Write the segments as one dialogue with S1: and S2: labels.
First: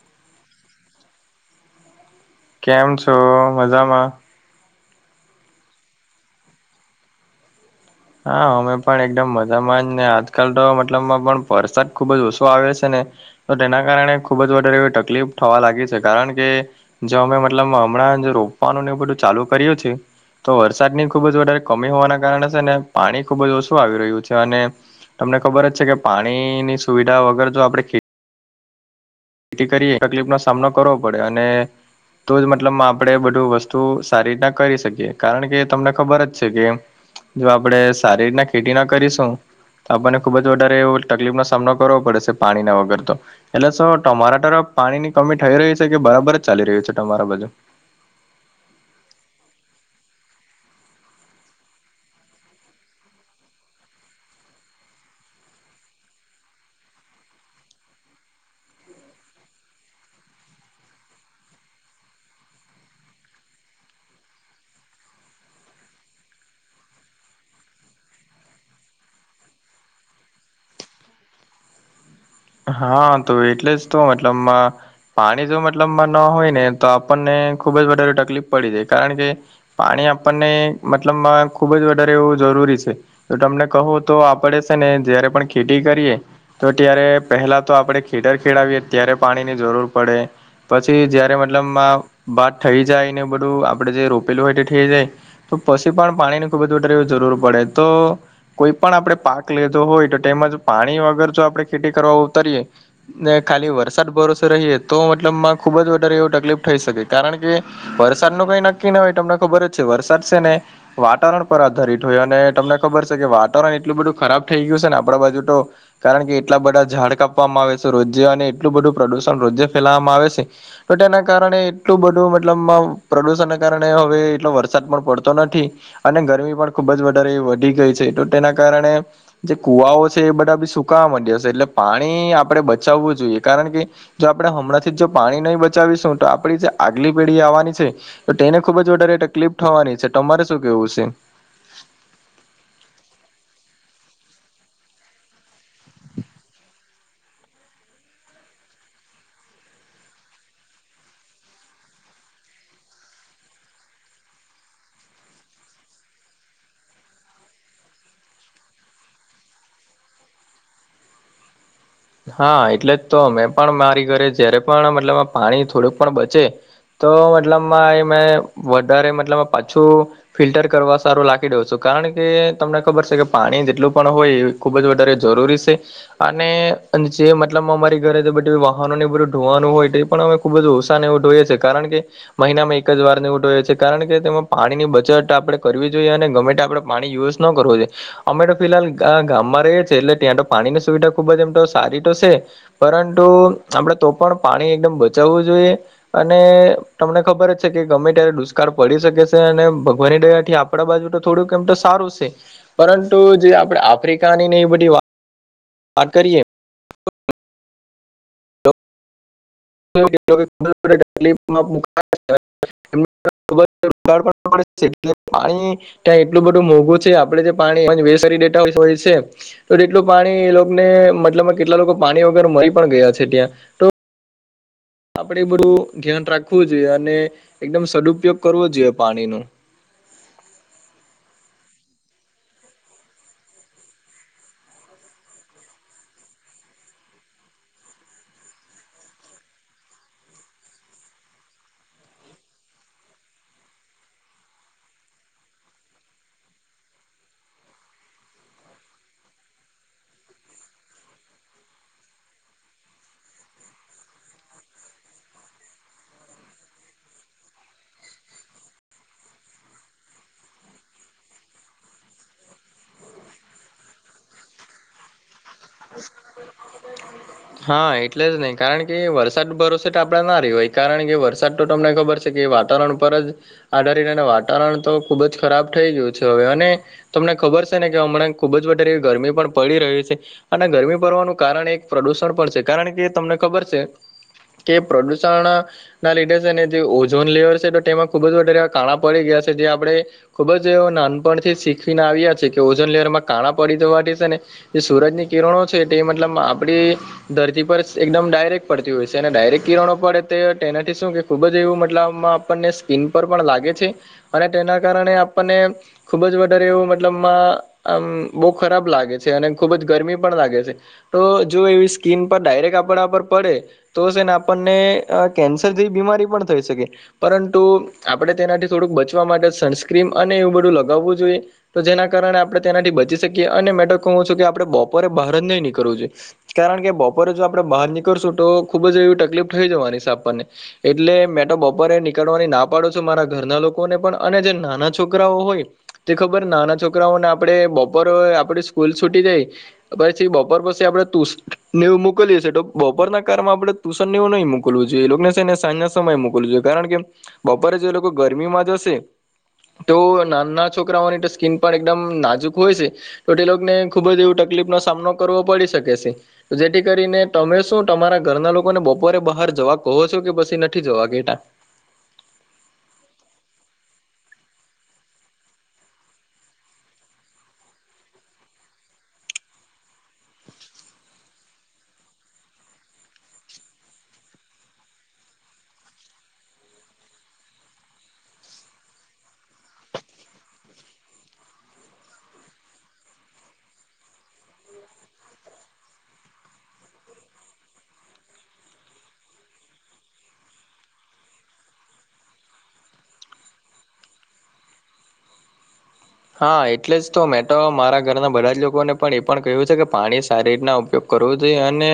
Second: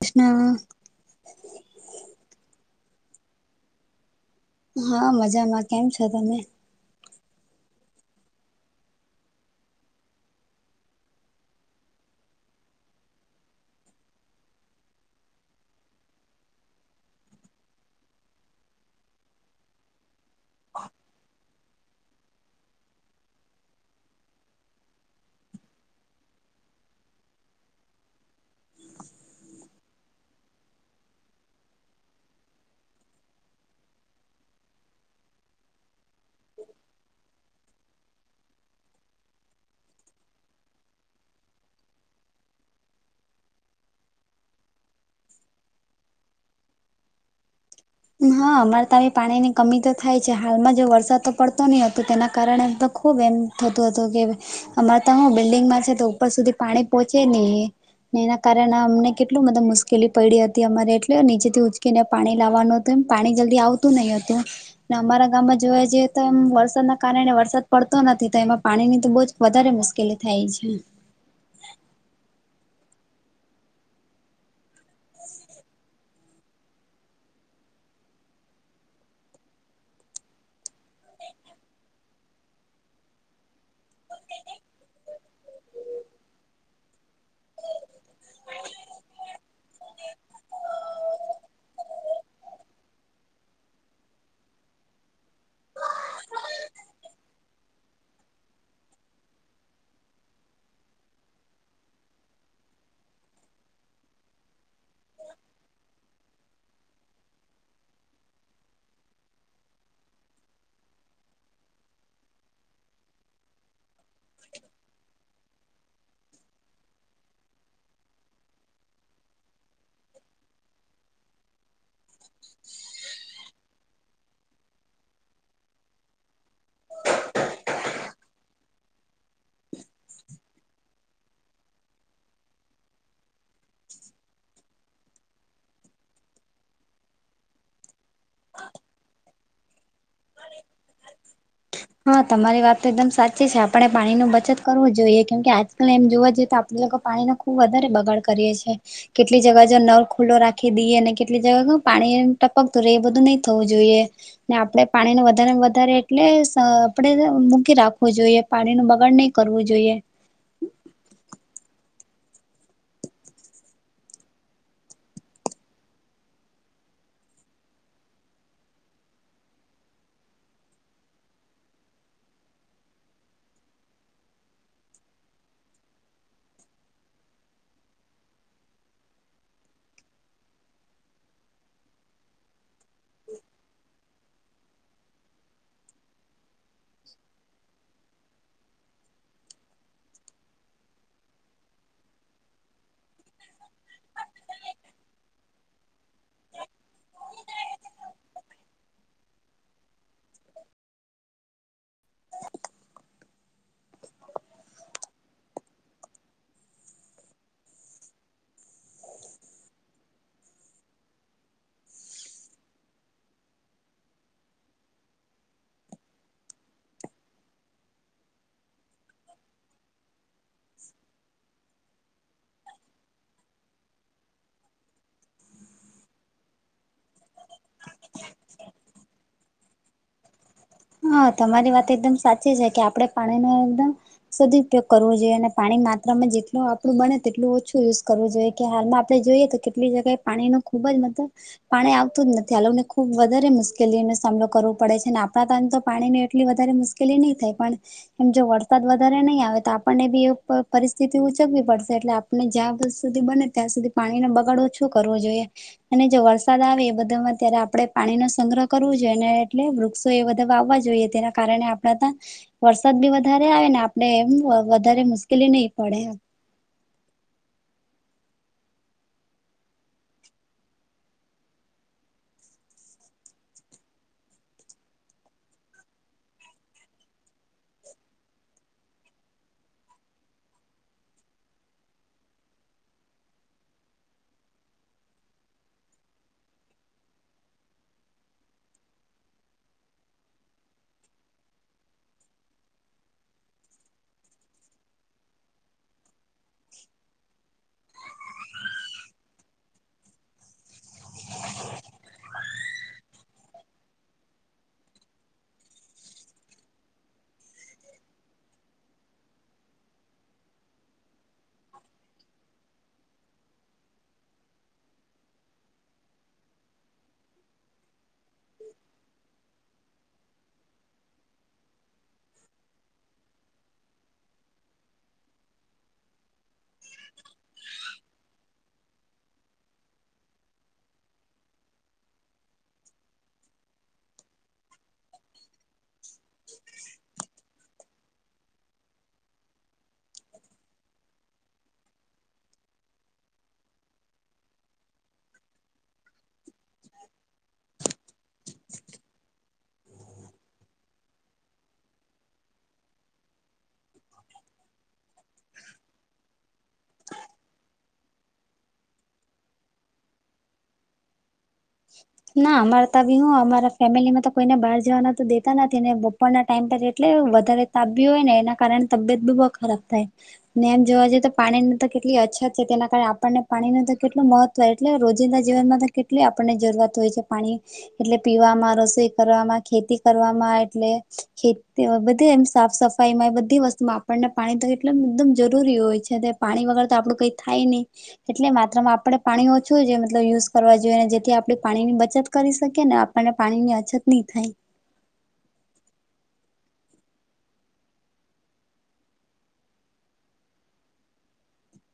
S1: કૃષ્ણ.
S2: કેમ છો મજામાં.
S1: હા મજામાં. કેમ છો તમે?
S2: હા અમે પણ એકદમ મજામાં જ ને આજકાલ તો મતલબમાં પણ વરસાદ ખુબ જ ઓછો આવે છે ને તો તેના કારણે ખુબ જ વધારે એવી તકલીફ થવા લાગી છે કારણ કે જો અમે મતલબ હમણાં રોપવાનું ને એ બધું ચાલુ કર્યું છે. તો વરસાદની ખુબ જ વધારે કમી હોવાના કારણે છે ને પાણી ખુબ જ ઓછું આવી રહ્યું છે અને તમને ખબર જ છે કે પાણીની સુવિધા વગર જો આપડે ખે ખથી કરીએ તકલીફ નો સામનો કરવો પડે અને તો જ મતલબ આપણે બધું વસ્તુ સારી રીતના કરી શકીએ. કારણ કે તમને ખબર જ છે કે જો આપડે સારી રીતના ખેતી ના કરીશું આપણને ખુબ જ વધારે એવ તકલીફનો સામનો કરવો પડે છે પાણીના વગર તો, એટલે તો તમારા તરફ પાણી ની કમી થઈ રહી છે કે બરાબર જ ચાલી રહ્યું છે? તમારા બાજુ.
S1: હા અમારે તો આવી પાણી ની કમી તો થાય છે હાલમાં જો વરસાદ તો પડતો નહી હતો, તેના કારણે તો ખુબ એમ થતું હતું કે અમારે તો હું બિલ્ડિંગમાં છે તો ઉપર સુધી પાણી પોહોંચે નહી. ને એના કારણે અમને કેટલું બધ મુશ્કેલી પડી હતી. અમારે એટલે નીચેથી ઉચકીને પાણી લાવવાનું તો એમ પાણી જલ્દી આવતું નહિ હતું. અમારા ગામમાં જોવા જઈએ તો એમ વરસાદના કારણે વરસાદ પડતો નથી તો એમાં પાણી ની તો બહુ જ વધારે મુશ્કેલી થાય છે.
S2: હા, તો એટલે જ તો મતલબમાં પાણી જો મતલબ ન હોય ને આપણને જ વધારે તકલીફ પડી જાય. કારણ કે પાણી આપણને મતલબ ખુબ જ વધારે એવું જરૂરી છે. તો તમને કહું તો આપડે છે ને જયારે પણ ખેતી કરીએ, તો ત્યારે પહેલા તો ખેતર ખેડવીએ ત્યારે ની જરૂર પડે. પછી જયારે મતલબ બાત થઈ જાય, ને બધું આપડે જે રોપેલું હોય તે થઈ જાય. તો પછી પણ પાણીની ખૂબ જ વટર એવી જરૂર પડે. તો કોઈ પણ આપડણે પાક લેધો હોય તો તેમજ પાણી વગર જો આપડણે ખેતી કરવા ઉતરીએ ને ખાલી વરસાદ ભરોસે રહીએ તો મતલબમાં ખુબ જ વધારે એવું તકલીફ થઈ શકે કારણ કે વરસાદ નું કઈ નક્કી ન હોય તમને ખબર જ છે વરસાદ છે ને વાતાવરણ પર આધારિત હોય અને તમને ખબર છે કે વાતાવરણ એટલું બધું ખરાબ થઈ ગયું છે ને આપણા બાજુ તો કારણ કે એટલા બધા ઝાડ કાપવામાં આવે છે. રોજે અને એટલું બધું પ્રદુષણ રોજે ફેલાવામાં આવે છે. તો તેના કારણે એટલું બધું મતલબ પ્રદુષણના કારણે હવે એટલો વરસાદ પણ પડતો નથી. અને ગરમી પણ ખુબ જ વધારે વધી ગઈ છે તો તેના કારણે જે કુવાઓ છે એ બધા બી સુકાવા માંડ્યા હશે એટલે પાણી આપણે બચાવવું જોઈએ કારણ કે જો આપણે હમણાં થી જ જો પાણી નહી બચાવીશું તો આપડી જે આગલી પેઢી આવવાની છે, તો તેને ખુબ જ વધારે તકલીપ થવાની છે. તમારે શું કેવું છે.
S1: હા તમારી વાત તો એકદમ સાચી છે આપણે પાણી ન બચત કરવું જોઈએ કેમ કે આજ અને એમ જોવા જઈએ તો આપણે લોકો પાણીનો ખુબ વધારે બગાડ કરીએ છીએ. કેટલી જગ્યા જો નળ ખુલ્લો રાખી દઈએ અને કેટલી જગ પાણી ટપકતું રહે એ બધું નહી થવું જોઈએ. ને આપડે પાણીને વધારે ને વધારે એટલે અ આપણે મૂકી રાખવું જોઈએ પાણી ન બગાડ નહીં કરવું જોઈએ.
S2: હા એટલે તો મેં પણ મારી ઘરે જયારે પણ મતલબ પાણી થોડુંક પણ બચે તો મતલબમાં એ મેં વધારે મતલબ પાછું ફિલ્ટર કરવા સારું લાખી દઉ છું. કારણ કે તમને ખબર છે કે પાણી જેટલું પણ હોય. ખૂબ જ વધારે જરૂરી છે. અને અને જે મતલબમાં અમા ઘરે બધું વાહનોને બધું ધોવાનું હોય, તો એ પણ અમે ખૂબ જ ઓવસાન એ જોઈએ છીએ કારણ કે મહિનામાં એક જ વાર નીવટો હો છે કારણ કે તેમાં પાણીની બચત આપે કરવી જોઈએ અને ગમે તે આપડણે પાણી યુઝ ન કરવું જોઈ અમે તો ફિલહાલ ગામમાં રહીએ છે. એટલે ત્યાં તો પાણીની સુવિધા ખુબ જ એમ તો સા્ સારી તો છે. પરંતુ પણ પાણી એકદમ બચાવવું જોઈએ. અને તમને ખબર જ છે કે ગમે ત્યારે દુષ્કાળ પડી શકે છે. અને ભગવાની દયાથી આપ આપડા બાજુ તો થોડુંક એમ તો સારું છે. પરંતુ જે આપણે આફ્રિકાની ને એ બધી વાત વાત કરીએ. [inaudible] તકલીફમાં પાણી ત્યાં એટલું બધું મોંઘું છે. આપણે જે પાણી વેસ્ટ કરી દેતા હોય છે. તો તેટલું પાણી એ લોકોને મતલબ કેટલા લોકો પાણી વગેર મરી પણ ગયા છે ત્યાં. તો આપણે બધું ધ્યાન રાખવું જોઈએ. અને એકદમ સદુપયોગ કરવો પાણી નુ.
S1: હા, તમારી વાત એકદમ સાચી છે. કે આપડણે પાણી ન એકદમ સદપયોગ કરવો જોઈએ. અને પાણી માત્રામાં જેટલ આપણું બને તેટલું ઓછું યુઝ કરવું જોઈએ. કે હાલમાં આપડણે જોઈએ કે કેટલી જગ્યાએ પાણી ન ખુબ જ મતલબ પાણી આવતું જ નથી આ લોકોને ખુબ વધારે મુશ્કેલીઓ નો સામનો કરવો પડે છે અને આપણા ટાઇમ તો પાણી ની એટલી વધારે મુશ્કેલી નહી થાય પણ એમ જો વરસાદ વધારે નહીં આવે તો આપણને બી એ પરિસ્થિતિ ઉજગવી પડશે એટલે આપડે આપને જ્યાં સુધી બને ત્યાં સુધી પાણી નો બગાડો ઓછો કરવો જોઈએ. અને જો વરસાદ આવે એ બધા માં ત્યારે આપડણે પાણી નો સંગ્રહ કરવો જોઈએ ને એટલે વૃક્ષો એ બધા વાવવા જોઈએ. જોઈએ તેના કારણે આપણા ત્યાં વરસાદ બી વધારે આવે ને આપડે એમ વધારે મુશ્કેલી નહી પડે એમ.
S2: હા એટલે જ નહી કારણ કે વરસાદ ભરોસે તો આપડા ના રહેવાય હોય કારણ કે વરસાદ તો તમને ખબર છે. કે વાતાવરણ ઉપર જ આધારી વાતાવરણ તો ખુબ જ ખરાબ થઈ ગયું છે હવે અને તમને ખબર છે ને કે હમણાં ખુબ જ વધારે એવી ગરમી પણ પડી રહી છે. અને ગરમી પડવાનું કારણ એક પ્રદુષણ પણ છે કારણ કે તમને ખબર છે. કે પ્રદૂષણ ના લીધે છે ને જે ઓઝોન લેવર છે તો તેમાં ખુબ જ વધારે કાણા પડી ગયા છે જે આપડે ખુબ જ એ નાનપણથી શીખવીને આવ્યા છે કે ઓજન લેવરમાં કાણા પડી જવાથી છે ને જે સુરજની કિરણો છે તે મતલબ આપડી ધરતી પર એકદમ ડાયરેક્ટ પડતી હોય છે અને ડાયરેક્ટ કિરણો પડે તે એનાથી શું કે ખૂબ જ એવું મતલબમાં આપણને સ્કીન પર પણ લાગે છે અને તેના કારણે આપનને ખુબ જ વધારે એવું મતલબમાં આમ બહુ ખરાબ લાગે છે અને ખુબ જ ગરમી પણ લાગે છે તો જો એવી સ્કી સ્કીન પર ડાયરેક્ટ આપડા પર પડે. તો છે એને આપણને કેન્સર જેવી બીમારી પણ થઈ શકે. પરંતુ આપણે તેનાથી થોડુંક બચવા માટે સનસ્ક્રીન અને એવું બધું લગાવવું જોઈએ. તો જેના કારણે આપણે તેનાથી બચી શકીએ અને મે તો હું છું કે આપડણે બપોરે બહાર જ નહીં નીકળવું જોઈએ. કારણ કે બપોરે જો આપડે બહાર નીકળશું તો ખુબ જ એવી તકલીફ થઈ જવાની છે આપણને. એટલે મેં તો બપોરે નીકળવાની ના પાડો છો મારા ઘરના લોકોને પણ અને જે નાના છોકરાઓ હોય તે ખબર નાના છોકરાઓને આપડે બપોરે આપણે સ્કૂલ છૂટી જઈ પછી બપોર પછી આપડે તુ નેવું મોકલીએ તો બપોરના કારમાં આપડે તુશન ને એવું નહીં મોકલું જોઈએ એ લોકોને છે ને સાંજ સમય મોકલું જોઈએ કારણ કે બપોરે જે લોકો ગરમીમાં જશે તો નાના છોકરાઓની તો સ્ક્રીન પર એકદમ નાજુક હોય છે. તો તે લોકોને ખુબ જ એવું તકલીફ નો સામનો કરવો પડી શકે છે. જેથી કરીને તમે શું તમારા ઘરના લોકોને બપોરે બહાર જવા કહો છો કે પછી નથી જવા દેતા [inaudible]
S1: ના અમારે તો બી હું અમારા ફેમિલીમાં તો કોઈને બહાર જવાના તો દેતા નથી ને બપોરના ટાઈમ પર એટલે વધારે તાબ્યું હોય ને એના કારણે તબિયત બી બહુ ખરાબ થાય ને એમ જોવા જઈએ તો પાણીની તો કેટલી અછત છે તેના કારણે આપણને પાણીનું તો કેટલું મહત્વ એટલે રોજિંદા જીવનમાં કેટલી આપણને જરૂરત હોય છે પાણી એટલે પીવામાં રસોઈ કરવામાં ખેતી કરવામાં એટલે ખેતી બધે એમ સાફ સફા ઈમાં એ બધી વસ્તુમાં આપણને પાણી તો એટલુ એકદમ જરૂરી હોય છે તે પાણી વગર તો આપડું કય થાય ની એટલે માત્ર માં આપણેે પાણી ઓછું જે મતલબ યુઝ કરવા જોઈએ ને જે થી આપણે પાણી ની બચત કરી શકીએ ને આપણને પાણી ની અછત ની થાય.
S2: હા એટલે જ તો મેં તો મારા ઘરના બધા જ લોકોને પણ એ પણ કહ્યું છે કે પાણી સારી રીતના ઉપયોગ કરવો જોઈએ અને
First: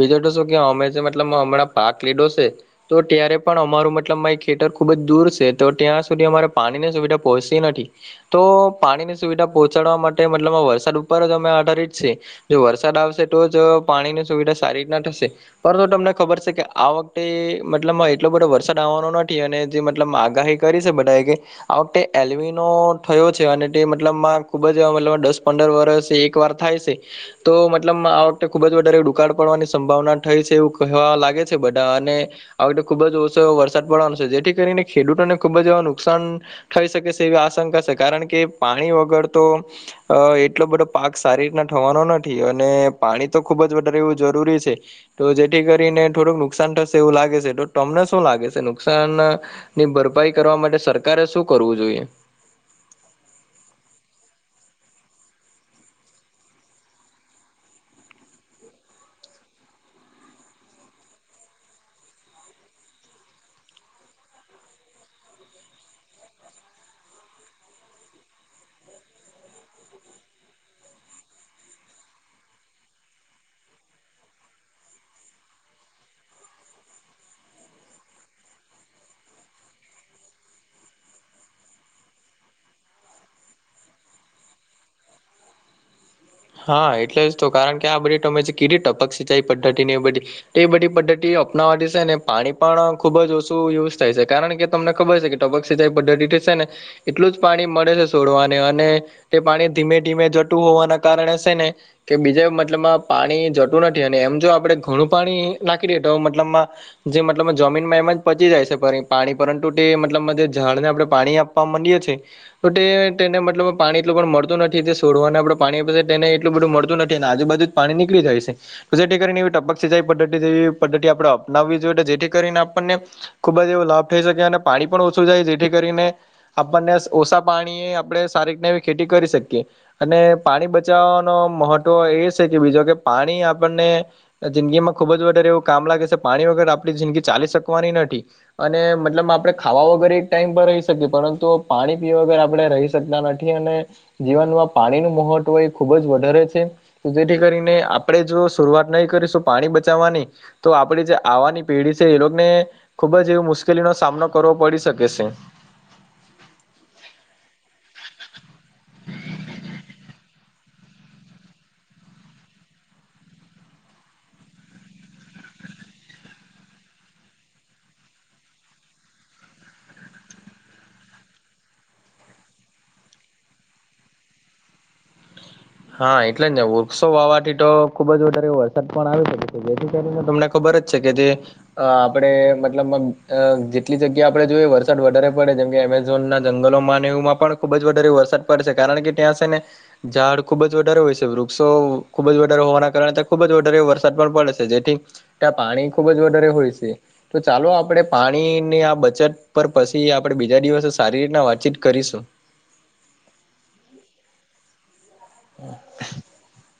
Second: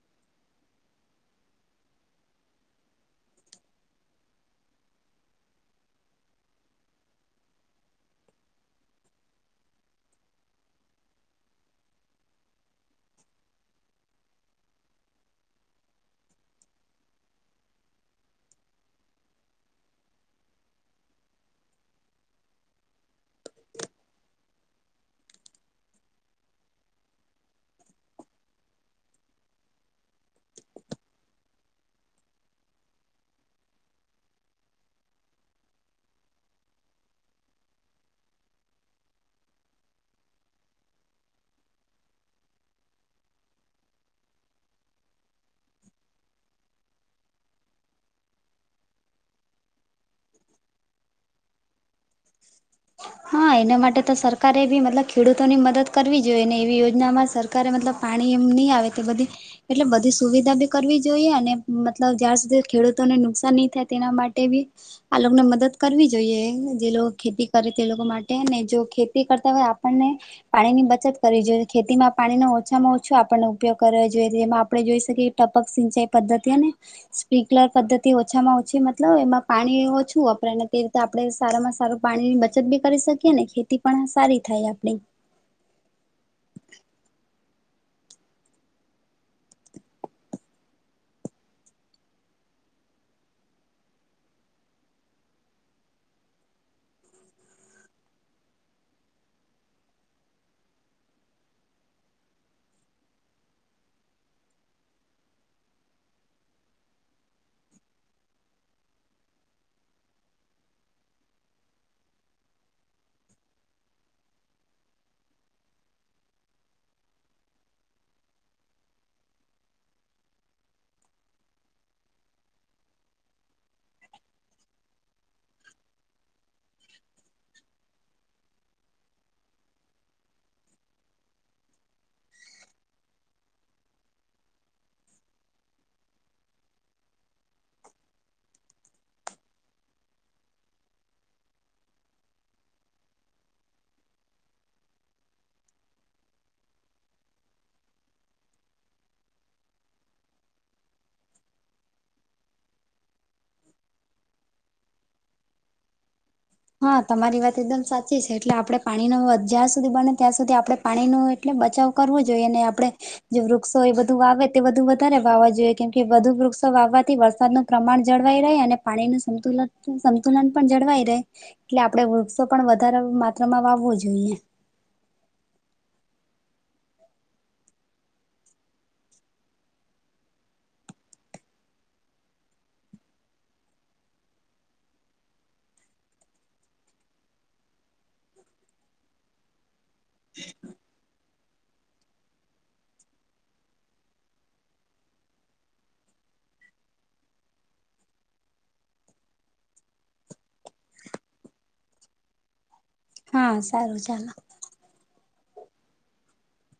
S2: બીજો તો શું કે અમે જે મતલબ હમણાં પાક લીધો સે તો ત્યારે પણ અમારું મતલબ મા ખેતર ખુબ જ દૂર સે તો ત્યાં સુધી અમારે પાણીની સુવિધા પહોચતી નથી. તો પાણીની સુવિધા પહોંચાડવા માટે, મતલબમાં વરસાદ ઉપર જ અમે આધારિત છીએ. જો વરસાદ આવશે તો જ, પાણીની સુવિધા સારી રીતના થશે. પરંતુ તમને ખબર છે કે આ વખતે મતલબમાં એટલો બધો વરસાદ આવવાનો નથી અને જે મતલબ આગાહી. કરી સે બધાએ કે, આ વખતે એલિમિનો. થયો છે અને તે મતલબમાં ખૂબ જ એવા મતલબ દસ પંદર વરસ એક વાર થાય સે. તો મતલબમાં આ વખતે ખુબ જ વધારે દુકાળ પડવાની સંભાવના થઈ છે એવું કહેવા લાગે છે બધા અને. આ વખતે તો ખુબ જ ઓછો વરસાદ પડવાનો છે, જેથી કરીને ખેડૂતોને ખુબ જ નુકસાન. થઈ શકે છે એવી આશંકા છે કારણકે પાણી વગર તો. અ એટલો બધો પાક સારી રીતના થવાનો નથી અને પાણી તો ખુબ જ વધારે એવું જરૂરી સે. તો જેથી કરીને થોડુંક નુકસાન થશે, એવું લાગે સે તો તમને શું લાગે સે નુકસાન! ની ભરપાઈ કરવા માટે સરકારે શું કરવું જોઈએ?
S1: હા એના માટે તો સરકારે બી, મતલબ, ખેડૂતો ની મદદ કરવી જોઈએ ને એવી યોજનામાં સર કારે મતલબ પાણી એમ ની આવે તે બધી. એટલે બધી સુવિધા બી કરવી જોઈએ અને મતલબ જ્યાં સુધી ખેડૂતોને નુકસાન નહી થાય તેના માટે બી. આ લોકો ને મદદ કરવી જોઈએ જે લોકો ખેતી. કરે તે લોકો માટે ને જો ખેતી કરતા હોય આપણને. પાણી ની બચત કરવી જોઈએ. ખેતીમાં પાણીનો ઓછામાં ઓછો આપણનો ઉપયોગ કરવો જોઈએ. જેમાં આપણે જોઈ શકીએ. ટપક સિંચાઈ પદ્ધતિ અને. સ્પ્રિન્કલર પદ્ધતિ ઓછામાં ઓછી મતલબ, એમાં પાણી ઓછું વપરાય ને તે રીતે. આપણે સારામાં સારું પાણીની બચત બી કરી શકીએ. ને ખેતી પણ સારી થાય આપણી.
S2: હા એટલે જ તો કારણ કે આ બધી તમે જે કીધી ટપક સિંચાઈ પદ્ધતિ ની એ બધી. એ બધી પદ્ધતિ અપનાવા થી છે ને, પાણી પણ ખુબ જ ઓછું યુઝ થાય છે કારણ કે. તમને ખબર છે કે, ટપક સિંચાઈ પદ્ધતિ થી સે ને. એટલું જ પાણી મળે છે. છોડવા ને અને તે પાણી ધીમે ધીમે જટું હોવાના. કારણે સે ને. કે બીજે મતલબમાં, પાણી જતું નથી અને એમ જો આપણે ઘણું પાણી નાખી દેયે તો મતલબમાં. જે મતલબ જમીનમાં એમ જ પહોંચી જાય છે. પાણી પરંતુ તે મતલબ જે ઝાડ ને આપણે પાણી. આપવા મંડીએ છે તો તે તેને મતલબ પાણી એટલું પણ મળતું નથી જે છોડવા ને આપડે. પાણી તેને એટલું બધું મળતું નથી. અને આજુ બાજુ જ પાણી નીકળી જાય સે. તો જેથી કરીને ટપક સિચાઈ પદ્ધતિ જેવી પદ્ધતિ આપણે અપનાવવી જોઈએ જેથી કરીને આપણને ખુબ જ એવો લાભ થઈ શકે અને પાણી પણ ઓછું જાય જેથી કરીને. આપણને ઓછા પાણીએ આપણે સારી રીતના એવી ખેતી કરી શકીએ અને. પાણી બચાવવાનો મહત્વ એ સે કે બીજો કે પાણી આપણને. જિંદગી માં ખુબ જ વધારે એવું કામ લાગે સે પાણી વગર આપણી જિંદગી ચાલી શકવાની નથી. અને મતલબ આપણે ખાવા વગર એક ટાઈમ પર રહી શકીએ પરંતુ પાણી પીવા વગર આપણે રહી. શકતા નથી અને જીવનમાં પાણી નું મહત્વ એ ખુબ જ વધારે છે. તો જેથી કરીને આપણે જો શરૂઆત નહી કરીશું પાણી બચાવવાની તો આપણે જે આવાની પેઢી છે એ લોક ને ખુબ જ એવો મુશ્કેલીનો સામનો કરવો પડી શકે છે.
S1: હા તમારી વાત એકદમ સાચી છે. એટલે આપણે પાણીનો જ્યાં સુધી બને ત્યાં સુધી આપણે પાણીનું એટલે બચાવ કરવો જોઈએ ને આપણે જે વૃક્ષો એ બધું વાવે બધું વધારે વાવા જોઈએ કે વધુ વૃક્ષો વાવવાથી વરસાદનું પ્રમાણ જળવાય રહે અને પાણી નું સંતુલન, સંતુલન પણ જળવાય રહે. એટલે આપડે વૃક્ષો પણ વધારે માત્રામાં વાવવો જોઈએ.
S2: હા એટલે જ ને વૃક્ષો વાવાથી તો ખુબ જ વધારે વરસાદ પણ આવે શકે જેથી કરીને તમને ખબર જ છે કે તે આ આપડે મતલબમાં અ. જેટલી જગ્યા આપણે જોઈ હોય, વરસાદ વધારે પડે, જેમ કે એમે ઝોનનાં જંગલોમાં ને એવુંમાં પણ ખુબ જ વધારે વરસાદ પડશે. કારણ કે ત્યાં છે ને ઝાડ ખુબ જ વધારે હોય છે. વૃક્ષો ખુબ જ વધારે હોવાના કારણે ત્યાં ખુબ જ વધારે વરસાદ પણ પડે છે. જેથી ત્યાં પાણી ખુબ જ વધારે હોય સે. તો ચાલો આપણે પાણીની આ બચત પર પસી આપણે બીજા દિવસે સારી રીતના વાતચીત કરીશું.
S1: હા સારું ચાલો.
S2: [inaudible]